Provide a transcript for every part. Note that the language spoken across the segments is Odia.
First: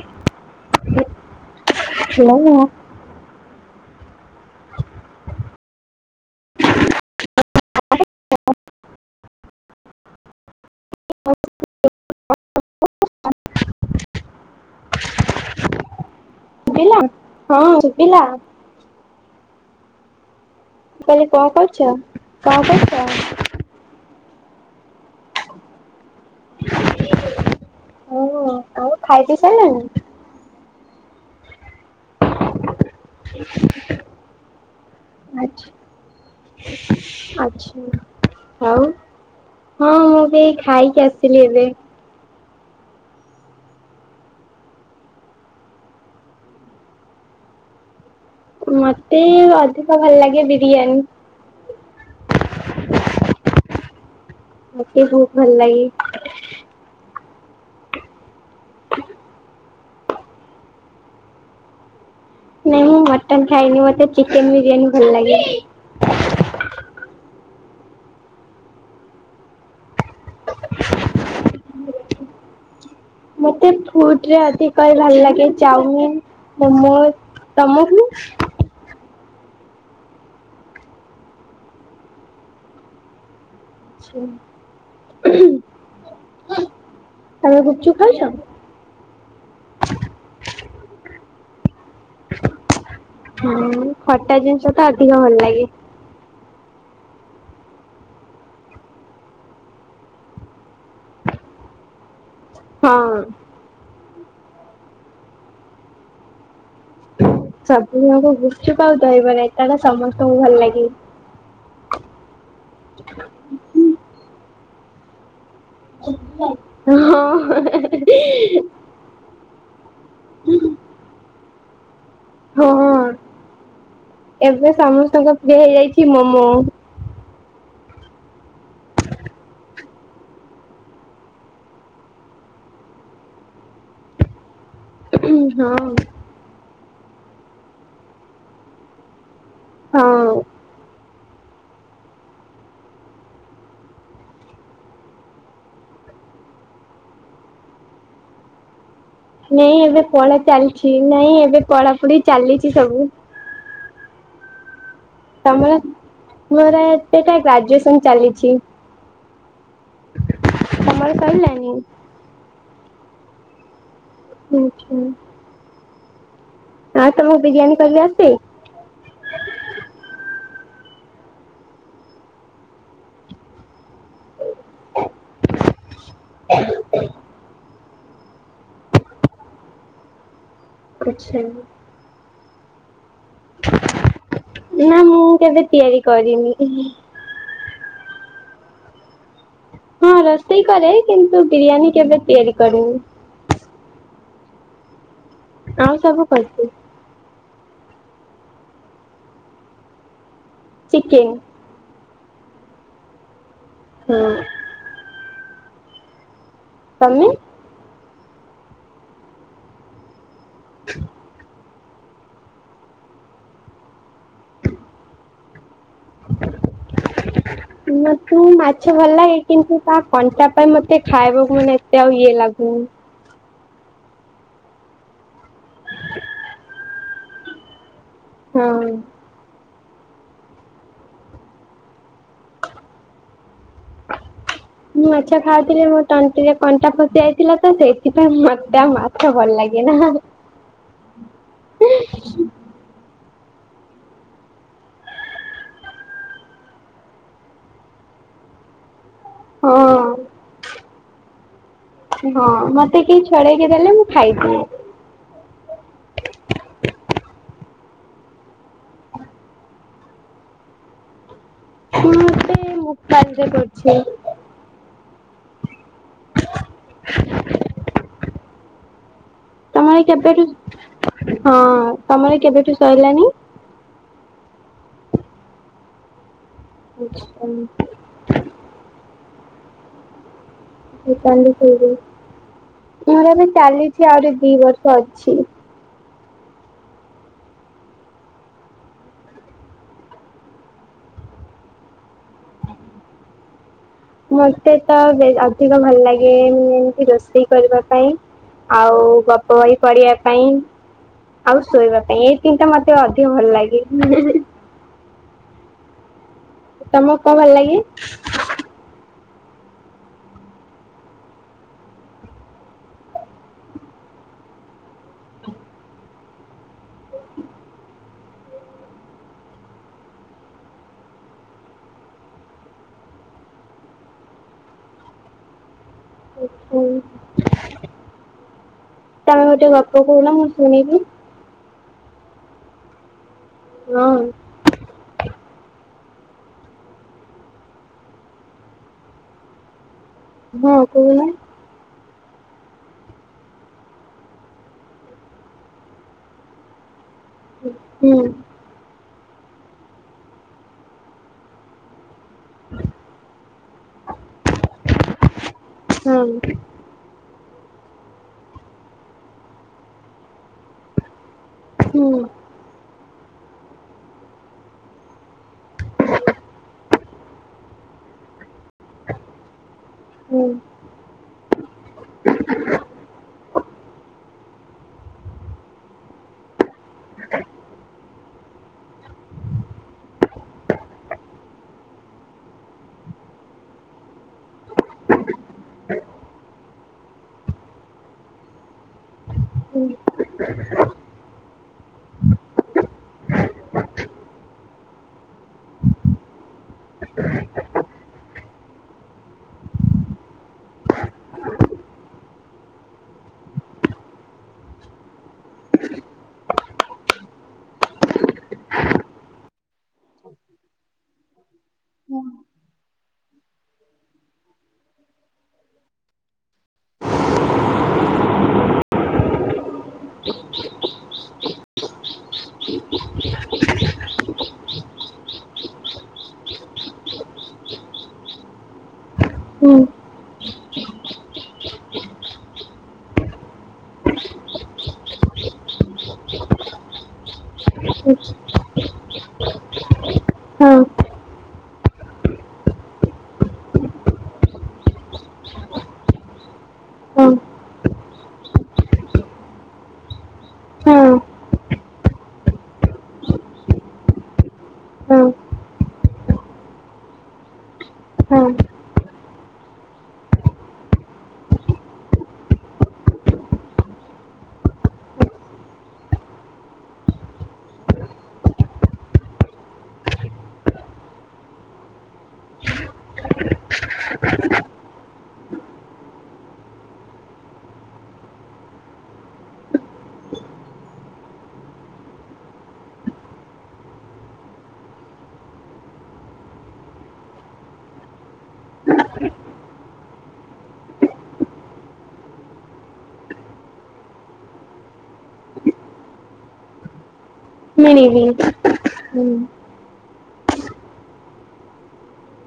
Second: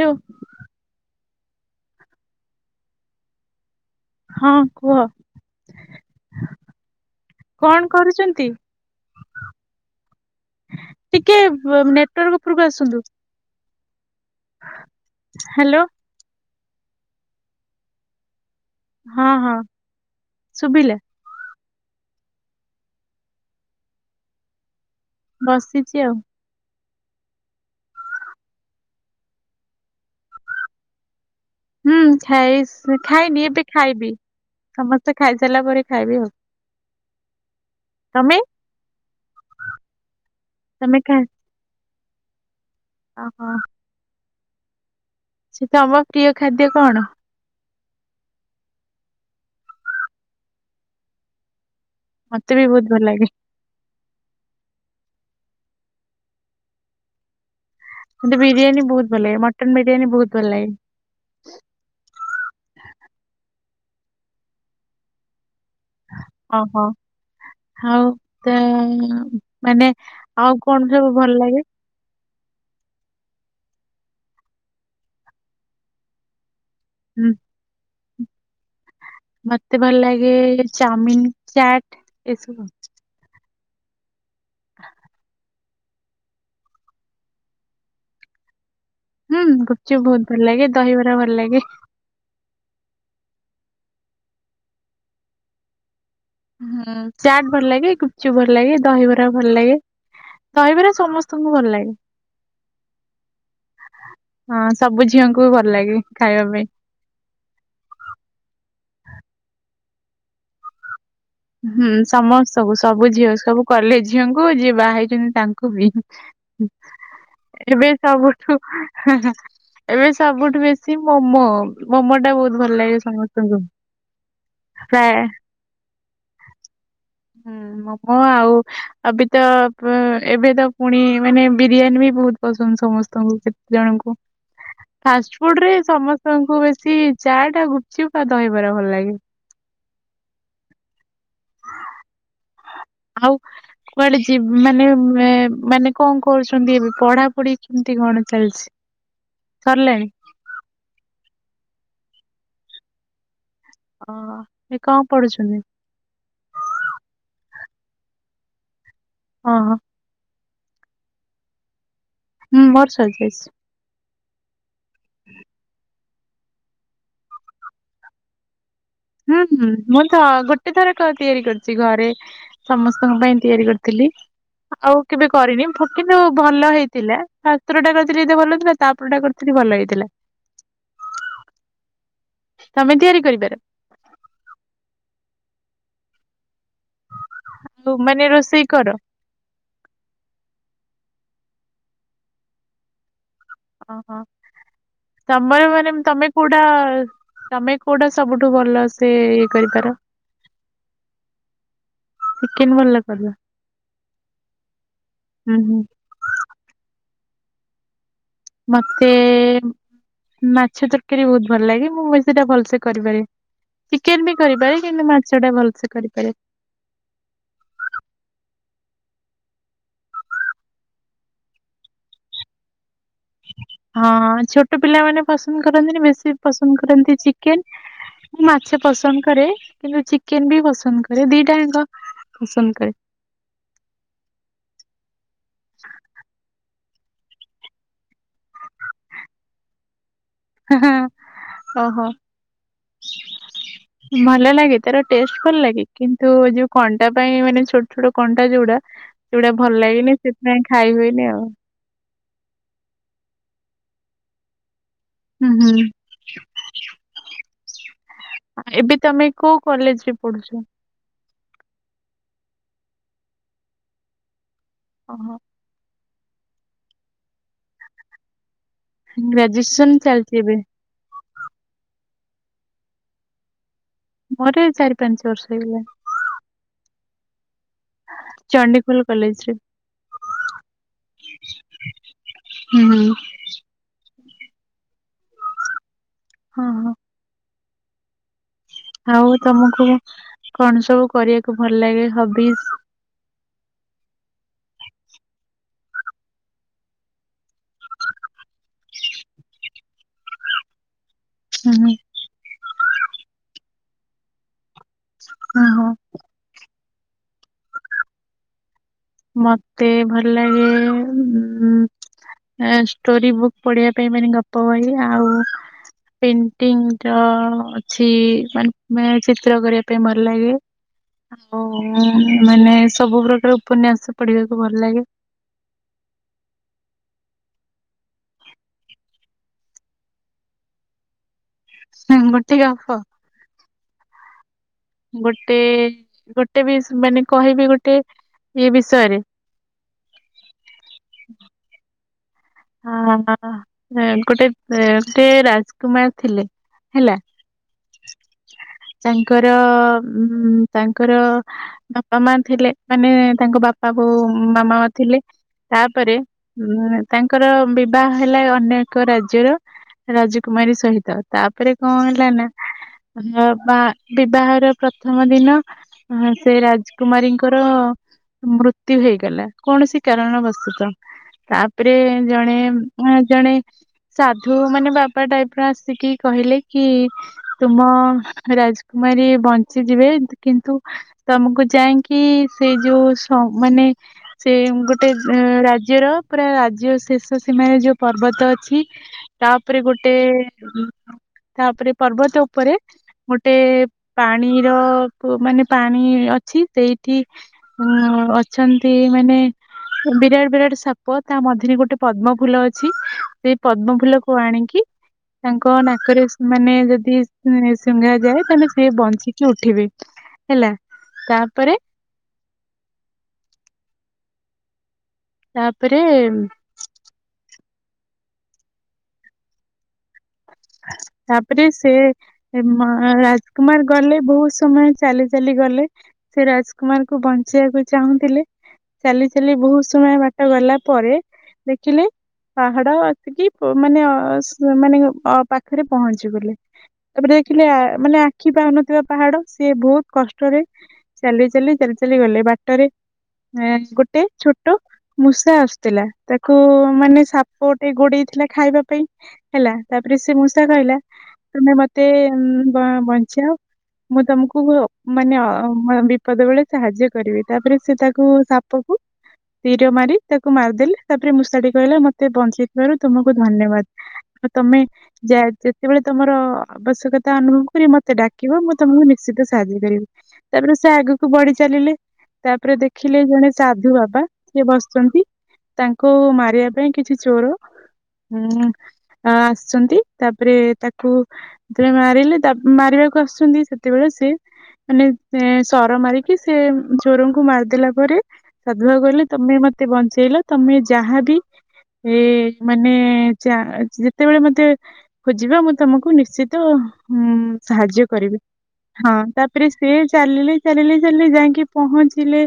ଲୋ [unintelligible] ହାଲୋ ହଁ କୁହ? କଣ କରୁଛନ୍ତି? ଟିକେ ବ ନେଟୱାର୍କ ଉପରକୁ ଆସନ୍ତୁ। ହାଲୋ ବିଲା ହଁ ଶୁଭିଲା। ହଁ, ହଁ ଶୁଭିଲା। କହିଲି କଣ କରୁଛ? କଣ କରୁଛ? ବସିଛି ଆଉ। [unintelligible] ହଉ ଆଉ, ଆଉ ଖାଇ ପି ସାରିଲେଣି? ହୁଁ, ଖାଇ ସି ଖାଇନି ଏବେ ଖାଇବି ସମସ୍ତେ ଖାଇସାରିଲା ଆଚ୍ଛା ପରେ ଖାଇବି ଆଉ। [unintelligible] ଆଚ୍ଛା। ତମେ ଆଉ ହଁ ମୁଁ ବି ଏଇ ତମେ ଖାଇକି ଖା ଆସିଲି ଏବେ। ଓହୋ। ସେ ତମ ପ୍ରିୟ ଖାଦ୍ୟ କଣ? ମତେ ଅଧିକ ଭଲ ଲାଗେ ବିରିୟାନୀ। ମତେ ବି ବହୁତ ଭଲ ଲାଗେ। ମତେ ବି ବହୁତ ଭଲ ଲାଗେ। ମତେ ବିରିୟାନୀ ବହୁତ ଭଲ ଲାଗେ, ମଟନ ବିରିୟାନୀ ବହୁତ ଭଲ ଲାଗେ। ନାଇଁ ମୁଁ ମଟନ ଖାଇନି ମତେ ଚିକେନ୍ ବିରିୟାନୀ ଭଲ ଲାଗେ। ଓହୋ। ଆଉ ତ ମାନେ ଆଉ କଣ ସବୁ ଭଲ ଲାଗେ? ମତେ ଫୁଡ୍ ରେ ଅଧିକ କରି ଭଲ ଲାଗେ ଚାଉମିନ୍। ତମ ହୁଁ ତମକୁ? ମତେ ଭଲ ଲାଗେ ଚାଉମିନ୍, ଚାଟ ଏସବୁ ଆଉ। ତମେ ଗୁପଚୁପ ଖାଉଛ? ହୁଁ ଗୁପଚୁପ୍ ବହୁତ ଭଲ ଲାଗେ, ଦହିବରା ଭଲ ଲାଗେ। ହୁଁ, ଖଟା ଜିନିଷ ତ ଅଧିକ ଭଲ ଲାଗେ। ହୁଁ ଚାଟ୍ ଭଲ ଲାଗେ, ଗୁପଚୁପ୍ ଭଲ ଲାଗେ, ଦହିବରା ଭଲ ଲାଗେ। ଦହିବରା ସମସ୍ତଙ୍କୁ ଭଲ ଲାଗେ। ହଁ। ହଁ, ସବୁ ଝିଅଙ୍କୁ ଭଲ ଲାଗେ ଖାଇବା ପାଇଁ। ସବୁ ଆଙ୍କୁ ଗୁପଚୁପ ଆଉ ଦହିବରା ଏଟା ତ ସମସ୍ତଙ୍କୁ ଭଲ ଲାଗେ। ହୁଁ ସମସ୍ତଙ୍କୁ ସବୁ ଝିଅ ସବୁ କଲେଜ ଝିଅଙ୍କୁ ଯିଏ ବାହା ହେଇଛନ୍ତି ତା କୋବି ଏବେ ସବୁଠୁ ହଁ। [unintelligible] ଏବେ ସବୁଠୁ ବେଶୀ ମୋମୋ ମୋମୋ ଟା ବହୁତ ଭଲ ହଁ ଲାଗେ ସମସ୍ତଙ୍କୁ ପ୍ରାୟେ। ଦେଇଯାଇଛି ମୋମୋ। ହୁଁ ମୋମୋ ଆଉ ଆବିତ ପ ଏବେ ତ ପୁଣି ମାନେ ବିରିୟାନୀ ବି ବହୁତ ପସନ୍ଦ ସମସ୍ତଙ୍କୁ କେତେ ଜଣଙ୍କୁ। ହ [inaudible] ଫାଷ୍ଟ ଫୁଡ୍ ରେ ସମସ୍ତଙ୍କୁ ବେଶୀ ଚାଟ୍, ଗୁପୁଚୁପ, ଆଉ ଦହିବାର ଭଲ ଲାଗେ। ହଁଉ ଆଉ କୁଆଡେ ଯି ମାନେ ମାନେ କଣ କରୁଛନ୍ତି ଏବେ ପଢା ପଢିଛନ୍ତି କଣ ଚାଲିଚି? ନାଇଁ ଏବେ ପଢ଼ା ଚାଲିଚି ନାଇଁ ଏବେ ପଢା ପୁଢି ଚାଲିଚି ସବୁ। ଅ [inaudible] କଣ ପଢୁଚୁ? ତମର ଏବେକା ଗ୍ରାଜୁଏସନ ଚାଲିଛି। ହଁ ହଁ ତମର ସଇଲାନି? ହୁଁ ମୋର ସରିଯାଚି। ଆଚ୍ଛା ହଁ ତମକୁ ବିରିୟାନୀ କଲି ଆସେ? ହୁଁ ହୁଁ ମୁଁ ତ ଗୋଟେ ଥର କ ତିଆରି କରୁଚି ଘରେ। ସମସ୍ତଙ୍କ ପାଇଁ ତିଆରି କରିଥିଲି। ଆଉ କେବେ କରିବି କିନ୍ତୁ ଭଲ ହେଇ ଥିଲା ଫାଷ୍ଟ ଥରଟା କରିଥିଲି ଏତେ ଭଲ ଥିଲା, ତାପରେ ଟା କରିଥିଲି ଭଲ ହେଇଥିଲା। ଆଚ୍ଛା ତମେ ତିଆରି କରିପାର? ନା ମୁଁ କେବେ ତିଆରି କରିନି। [unintelligible] ତୁ ମାନେ ରୋଷେଇ କର? ହଁ ରୋଷେଇ କରେ କିନ୍ତୁ ବିରିୟାନୀ କେବେ ତିଆରି କରେନି। ଓହୋ ତମର ଆଉ ମାନେ ସବୁ ତମେ କୋଉଟା କରିଛି ତମେ କୋଉଟା ସବୁଠୁ ଭଲ ସେ ଇଏ କରିପାର? ଚିକେନ୍ ଚିକେନ ଭଲ କରେ। ହୁଁ ହୁଁ ହୁଁ ତମେ? ମତେ ମାଛ ତରକାରୀ ବହୁତ ଭଲ ଲାଗେ ମୁଁ ସେଟା ଭଲସେ କରିପାରେ, ଚିକେନ ବି କରିପାରେ କିନ୍ତୁ ମାଛ ଟା ଭଲସେ କରେ। [inaudible] ମୋତେ ମାଛ ଭଲ ଲାଗେ କିନ୍ତୁ ତା କଣ୍ଟା ପାଇଁ ମତେ ଖାଇବାକୁ ମାନେ ଏତେ ଆଉ ଇଏ ଲାଗୁନି। ହଁ ଛୋଟ ପିଲାମାନେ ପସନ୍ଦ କରନ୍ତିନି ବେଶୀ ପସନ୍ଦ କରନ୍ତି ଚିକେନ। ମୁଁ ମାଛ ହଁ। ପସନ୍ଦ କରେ କିନ୍ତୁ ଚିକେନ ବି ପସନ୍ଦ କରେ ଦିଟାଙ୍କ ପସନ୍ଦ କରେ। ମୁଁ ମାଛ ଖାଉଥିଲି ମୋ ତଣ୍ଟିରେ କଣ୍ଟା ଫସି ଯାଇଥିଲା ତ ସେଇଥିପାଇଁ ମତେ ଆଉ ମାଛ ଭଲ ଲାଗେ ନା। [inaudible] ଓହୋ [unintelligible] ଭଲ ଲାଗେ ତାର ଟେଷ୍ଟ ଭଲ ଲାଗେ କିନ୍ତୁ ଯୋଉ କଣ୍ଟା ପାଇଁ ମାନେ ଛୋଟ ଛୋଟ କଣ୍ଟା ଯୋଉଡା ସେଗୁଡା ହଁ ଭଲ ଲାଗେନି ସେଥିପାଇଁ ଖାଇ ହୁଏନି ଆଉ। ହଁ ମତେ କେହି ଛଡେଇକି ଦେଲେ ମୁଁ ଖାଇଦିଏ। ହୁଁ ହୁଁ। ଏବେ ତମେ କୋଉ କଲେଜରେ ପଢୁଛ? ହୁଁ ସେ ମୁଖ କାର୍ଯ୍ୟ କରୁଛି। ଓହୋ। [unintelligible] ଗ୍ରାଜୁଏସ ତମର କେବେଠୁ ହଁ ତମର କେବେଠୁ ସରିଲାନି। ମୋର ଚାରି ପାଞ୍ଚ ବର୍ଷ ହେଇଗଲାନି। ଆଛା। ଚଣ୍ଡିଖୋଲ କଲେଜରେ। ମୋର ଆହୁରି ହୁଁ। ହୁଁ। ଚାଲିଛି ଆହୁରି ଦି ବର୍ଷ ଅଛି। ହଁ ହଁ। ଆଉ ତମକୁ କଣ ସବୁ କରିବାକୁ ଭଲ ଲାଗେ ହବିଜ? ମତେ ତ ଅଧିକ ଭଲ ଲାଗେ ଏମତି ରୋଷେଇ କରିବା ପାଇଁ। ଆଉ ଗପ ବହି ପଢ଼ିବା ପାଇଁ। ଆଉ ଶୋଇବା ପାଇଁ ଏଇ ତିନିଟା ମତେ ଅଧିକ ଭଲ ଲାଗେ ହିଁ ହିଁ। ଓହୋ। ତମକୁ କଣ ଭଲ ଲାଗେ? ମତେ ଭଲ ଲାଗେ ହୁଁ ଷ୍ଟୋରି ବୁକ୍ ପଢିବା ପାଇଁ ମାନେ ଗପ ବହି ଆଉ ପେଣ୍ଟିଙ୍ଗର ଅଛି ମାନେ ଚିତ୍ର କରିବା ପାଇଁ ଭଲ ଲାଗେ। ଆଉ ମାନେ ସବୁ ପ୍ରକାର ଉପନ୍ୟାସ ପଢିବାକୁ ଭଲ ଲାଗେ। ଓହୋ। ତ ଗୋଟେ ଗପ କହୁନ ମୁଁ ଶୁଣିବି। ଗୋଟେ ଗପ। ହଁ। ଗୋଟେ ଗୋଟେ ବି ମାନେ କହିବି ଗୋଟେ ଇଏ ବିଷୟରେ। ହଁ କହୁନ। ହ ଗୋଟେ ରାଜକୁମାର ଥିଲେ ହେଲା। ହୁଁ। ତାଙ୍କର ତାଙ୍କର ବାପା ମା ଥିଲେ ମାନେ ତାଙ୍କ ବାପା ବୋଉ ମାମା ଥିଲେ ତାପରେ ହଁ ତାଙ୍କର ବିବାହ ହେଲା ଅନେକ ରାଜ୍ୟର ରାଜକୁମାରୀ ସହିତ। ତାପରେ କଣ ହୁଁ ହେଲା ନା ବା ବିବାହର ପ୍ରଥମ ଦିନ ହ ସେ ରାଜକୁମାରୀଙ୍କର ମୃତ୍ୟୁ ହେଇଗଲା କୌଣସି କାରଣ ହୁଁ ବସତ ତାପରେ ଜଣେ ଜଣେ ସାଧୁ ମାନେ ବାବା ଟାଇପର ଆସିକି କହିଲେ କି ତୁମ ରାଜକୁମାରୀ ବଞ୍ଚିଯିବେ କିନ୍ତୁ ତମକୁ ଯାଇକି ସେ ଯୋଉ ମାନେ ସେ ଗୋଟେ ରାଜ୍ୟର ପୁରା ରାଜ୍ୟ ଶେଷ ସୀମାରେ ଯୋଉ ପର୍ବତ ଅଛି। ତାପରେ ଗୋଟେ ତାପରେ ପର୍ବତ ଉପରେ ଗୋଟେ ପାଣିର ମାନେ ପାଣି ଅଛି ସେଇଠି ହ ଅଛନ୍ତି ମାନେ ବିରାଟ୍ ବିରାଟ୍ ସା ପ ତା ମଝିରେ ଗୋଟେ ପଦ୍ମ ଫୁଲ ଅଛି ସେଇ ପଦ୍ମ ଫୁଲକୁ ଆଣିକି ତାଙ୍କ ନାକେରେ ସେମାନେ ଯଦି ଶୁଙ୍ଘା ଯାଏ ତାହେନେ ସିଏ ବଞ୍ଚିକି ଉଠିବେ। ହେଲା ତାପରେ ତାପରେ [unintelligible] ତାପରେ ସେ ଏମା ରାଜ୍କୁମାର୍ ଗଲେ ବହୁତ୍ ସମୟ ଚାଲି ଚାଲି ଗଲେ। ସେ ରାଜ୍କୁମାର୍ କୁ ବଞ୍ଚେଇବାକୁ ଚାହୁଁଥିଲେ ଚାଲି ଚାଲି ହୁଁ ବହୁତ୍ ସମୟ ବା ଟ ଗଲା ପରେ ଦେଖିଲେ ପାହାଡ ଅଛିକି ପ ମାନେ ଅସ୍ ମାନେ ଅ ପାଖେରେ ପହଞ୍ଚିଗଲେ ତାପରେ ଦେଖିଲେ ହଁ ମାନେ ଆଖି ପାଉନଥିବା ପାହାଡ ସିଏ ବହୁ କଷ୍ଟରେ ଚାଲି ଚାଲି ଚାଲି ଚାଲି ଗଲେ ବାଟରେ ଏଁ ଗୋଟେ ଛୋଟ ମୂଷା ଆସ୍ଥିଲା ତାକୁ ମାନେ ହଁ। ସାପ ଟେ ଗୋଡେଇଥିଲା ଖାଇବା ପାଇଁ ହେଲା ତାପରେ ସେ ମୂଷା କହିଲା ହଁ ତୁମେ ମତେ ବବଞ୍ଚାଅ ମୁଁ ତମକୁ ହଁ ମାନେ ଅ ବିପଦ ବେଳେ ସାହାଯ୍ୟ କରିବି ତାପରେ ସେ ତାକୁ ହଁ ସାପକୁ ତୀର ମାରି ତାକୁ ମାର୍ଦେଲେ ତାପରେ ମୂଷା ଟି କହିଲା ମତେ ବଞ୍ଚେଇଥିବାରୁ ତୁମକୁ ଧନ୍ୟବାଦ୍। ଆଉ ତମେ ଯା ଯେତେବେଳେ ତମର ଆବଶ୍ୟକତା ଅନୁଭବ କରିବ ମତେ ଡାକିବ ମୁଁ ତମକୁ ନିଶ୍ଚିତ ସାହାଯ୍ୟ କରିବି। ତାପରେ ସେ ଆଗକୁ ବଢି ଚାଲିଲେ ତାପରେ ଦେଖିଲେ ଜଣେ ସାଧୁ ବାବା ସିଏ ବସ୍ଚନ୍ତି। ତାଙ୍କୁ ମାରିବା ପାଇଁ କିଛି ଚୋର ଉଁ ଆ ସନ୍ତି ତାପରେ ତାକୁ ସେଥିପାଇଁ ମାରିଲେ ତା ମାରିବାକୁ ଆସ୍ଚନ୍ତି ସେତିବେଳେ ସେ ମାନେ ସର ମାରିକି ସେ ଚୋରଙ୍କୁ ମାର୍ଦେଲା ପରେ ସାଧୁ ବାବା କହିଲେ ତମେ ମ ତେ ବଞ୍ଚେଇଲ ତମେ ଯାହାବି ଏ ମାନେ ଯା ଯେତେବେଳେ ମ ତେ ଖୋଜିବ ମୁଁ ତମକୁ ନିଶ୍ଚିତ ଉଁ ସାହାଯ୍ୟ ମିଳିବି କରିବି ହଁ ହୁଁ ତାପରେ ସେ ଚାଲିଲେ ଚାଲିଲେ ଚାଲିଲେ ଯାଇକି ପହଞ୍ଚିଲେ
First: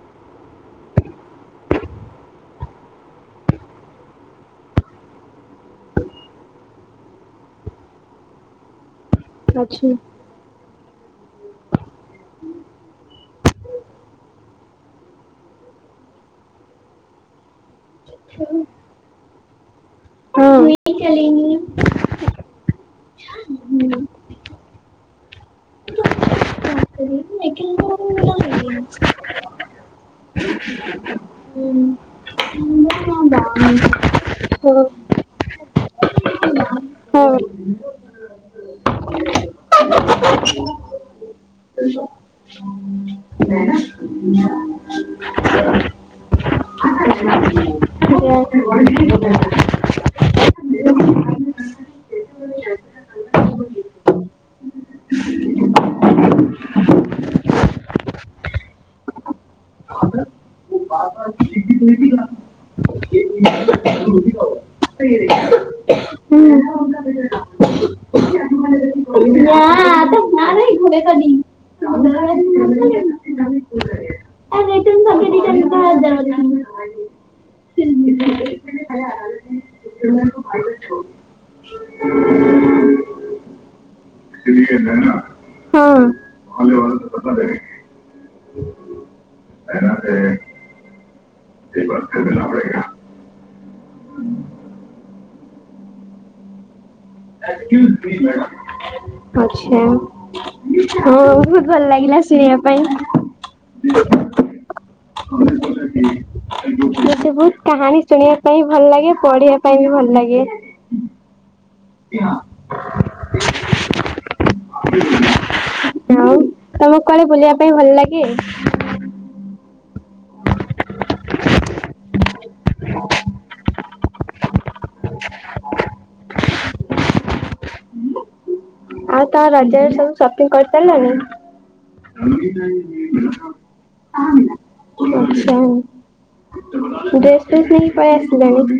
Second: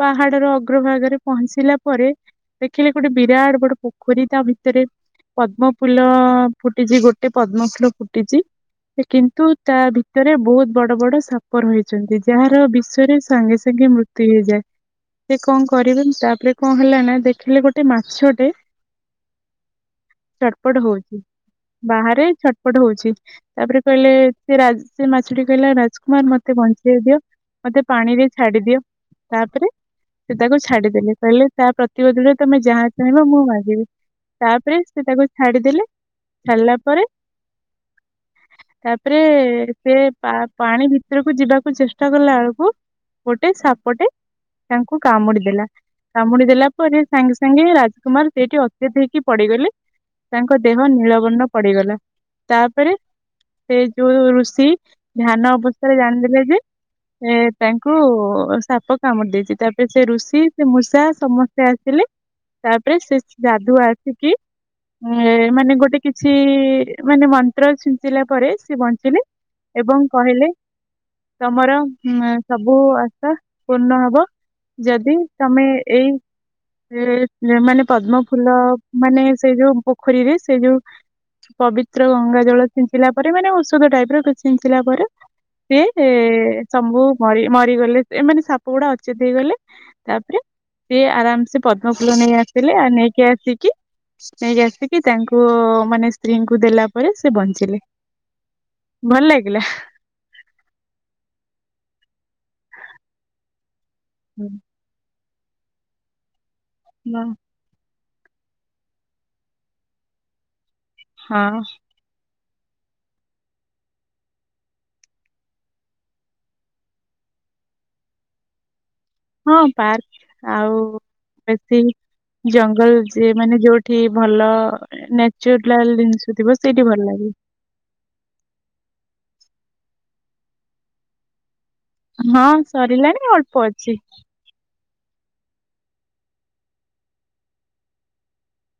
ପାହାଡର ଅଗ୍ରଭାଗରେ ପହଞ୍ଚିଲା ପରେ ଦେଖିଲେ ଗୋଟେ ବିରାଟ୍ ବଡ ପୋଖରୀ ତା ଭିତରେ ପଦ୍ମଫୁଲ ଫୁଟିଛି ଗୋଟେ ପଦ୍ମଫୁଲ ଫୁଟିଛି ସେ କିନ୍ତୁ ତା ଭି ଅଛି। ତରେ ବହୁତ୍ ବଡ ବଡ ସାପ ରହିଛନ୍ତି ଯାହାର ବିଶରେ ସାଙ୍ଗେ ସାଙ୍ଗେ ମୃତ୍ୟୁ ହେଇଯାଏ। ସେ ଙ୍କ କରିବେ ତାପରେ କଣ ହେଲା ନା ଦେଖିଲେ ଗୋଟେ ମାଛଟେ ଛଟ୍ ପଟ୍ ହଉଚି। ବାହାରେ ଛଟ୍ ପଟ୍ ହଉଛି ତାପରେ କହିଲେ ସେ ରାଜ୍ ସେ ମାଛ କହିଲା ରାଜ୍କୁମାର୍ ମ ମତେ ବଞ୍ଚେଇ ଦିଅ ମତେ ପାଣିରେ ଛାଡି ଦିଅ ତାପରେ ସେ ତାକୁ ଛାଡିଦେଲେ କହିଲେ ତା ପ୍ରତିବଦଳରେ ତମେ ଯାହା ଚାହ୍ନିବ ମୁଁ ମାଗିବି ତାପେରେ ସେ ତାକୁ ଛାଡିଦେଲେ ଛାଡିଲା ପରେ [unintelligible] ତାପରେ ସେ ପା ପାଣି ଭିତ୍ରୁକୁ ଯିବାକୁ ଚେଷ୍ଟା କଲା ବେଳାକୁ ଗୋଟେ ସାପଟେ ତାଙ୍କୁ କାମୁଡିଦେଲା। କାମୁଡି ଦେଲା ପରେ ସାଙ୍ଗେ ସାଙ୍ଗେ ରାଜ୍ କୁମାର୍ ସେଇଠି ଅଚେତ୍ ହେଇକି ପଡିଗଲେ ତାଙ୍କ ଦେହ ନୀଳବର୍ଣ୍ଣ ପଡିଗଲା ତାପରେ ସେ ଯୋଉ ଋଷି ଧ୍ୟାନ ଅବସ୍ଥାରେ ଜାଣିଦେଲେ ଯେ ସେ ତାଙ୍କୁ ସାପ କାମୁଡି ଦେଇଛି ତାପରେ ସେ ଋଷି ସେ ମୂଷା ସମସ ଆସିଲେ ତାପରେ ସେ ଯାଦୁ ଆସିକି ମାନେ ଗୋଟେ କିଛି ମାନେ ମନ୍ତ୍ର ଛିଞ୍ଚିଲା ପରେ ସେ ବଞ୍ଚିଲେ। ଏବଂ କହିଲେ [unintelligible] ତମର ଉଁ ସବୁ ଆଶା ପୂର୍ଣ ହବ। ଯଦି ତମେ ଏଇ ସେ ମାନେ ପଦ୍ମ ଫୁଲ ମାନେ ସେଇ ଯୋଉ ପୋଖରୀରେ ସେ ଯୋଉ ପବିତ୍ର ଗଙ୍ଗା ଜଳ ଛିଞ୍ଚିଲା ପରେ ମାନେ ଔଷଧ ଟାଇପର ଛିଞ୍ଚିଲା ପରେ ସେ ସବୁ ମରିଗଲେ ଏ ମାନେ ସାପ ଗୁଡା ଅଚେତ ହେଇଗଲେ। ତାପରେ ସିଏ ଆରାମସେ ପଦ୍ମଫୁଲ ନେଇ ଆସିଲେ ଆ ନେଇକି ଆସିକି ନେଇକି ଆସିକି ତାଙ୍କୁ ମାନେ ସ୍ତ୍ରୀଙ୍କୁ ଦେଲା ପରେ ସେ ବଞ୍ଚିଲେ ଭଲ ଲାଗିଲା। ଆଚ୍ଛା ହଁ ବହୁତ ଭଲ ଲାଗିଲା ଶୁଣିବା ପାଇଁ। ହୁଁ [inaudible] ହଁ ମତେ ବହୁତ କାହାଣୀ ଶୁଣିବା ପାଇଁ ଭଲ ଲାଗେ ପଢିବା ପାଇଁ ବି ଭଲ ଲାଗେ। ହଁ। [unintelligible] ଆଉ ତମକୁ କୁଆଡେ ବୁଲିବା ପାଇଁ ଭଲ ଲାଗେ। ହଁ ପାର୍କ ଆଉ ବେଶୀ ଜଙ୍ଗଲ ଯିଏ ମାନେ ଯୋଉ ଠି ଭଲ ନ୍ୟାଚୁଲାଲ ଜିନିଷ ଥିବ ସେଇଠି ଭଲ ଲାଗେ। ଆଉ ତ ରଜରେ ସବୁ ସପିଂ କରି ସାରିଲଣି। ହଁ ସରିଲାଣି ଅଳ୍ପ ଅଛି। [unintelligible] ଡ୍ରେସ୍ ପ୍ରେସ୍ ନେଇକି ପାଲେଇ ଆସିଲଣି।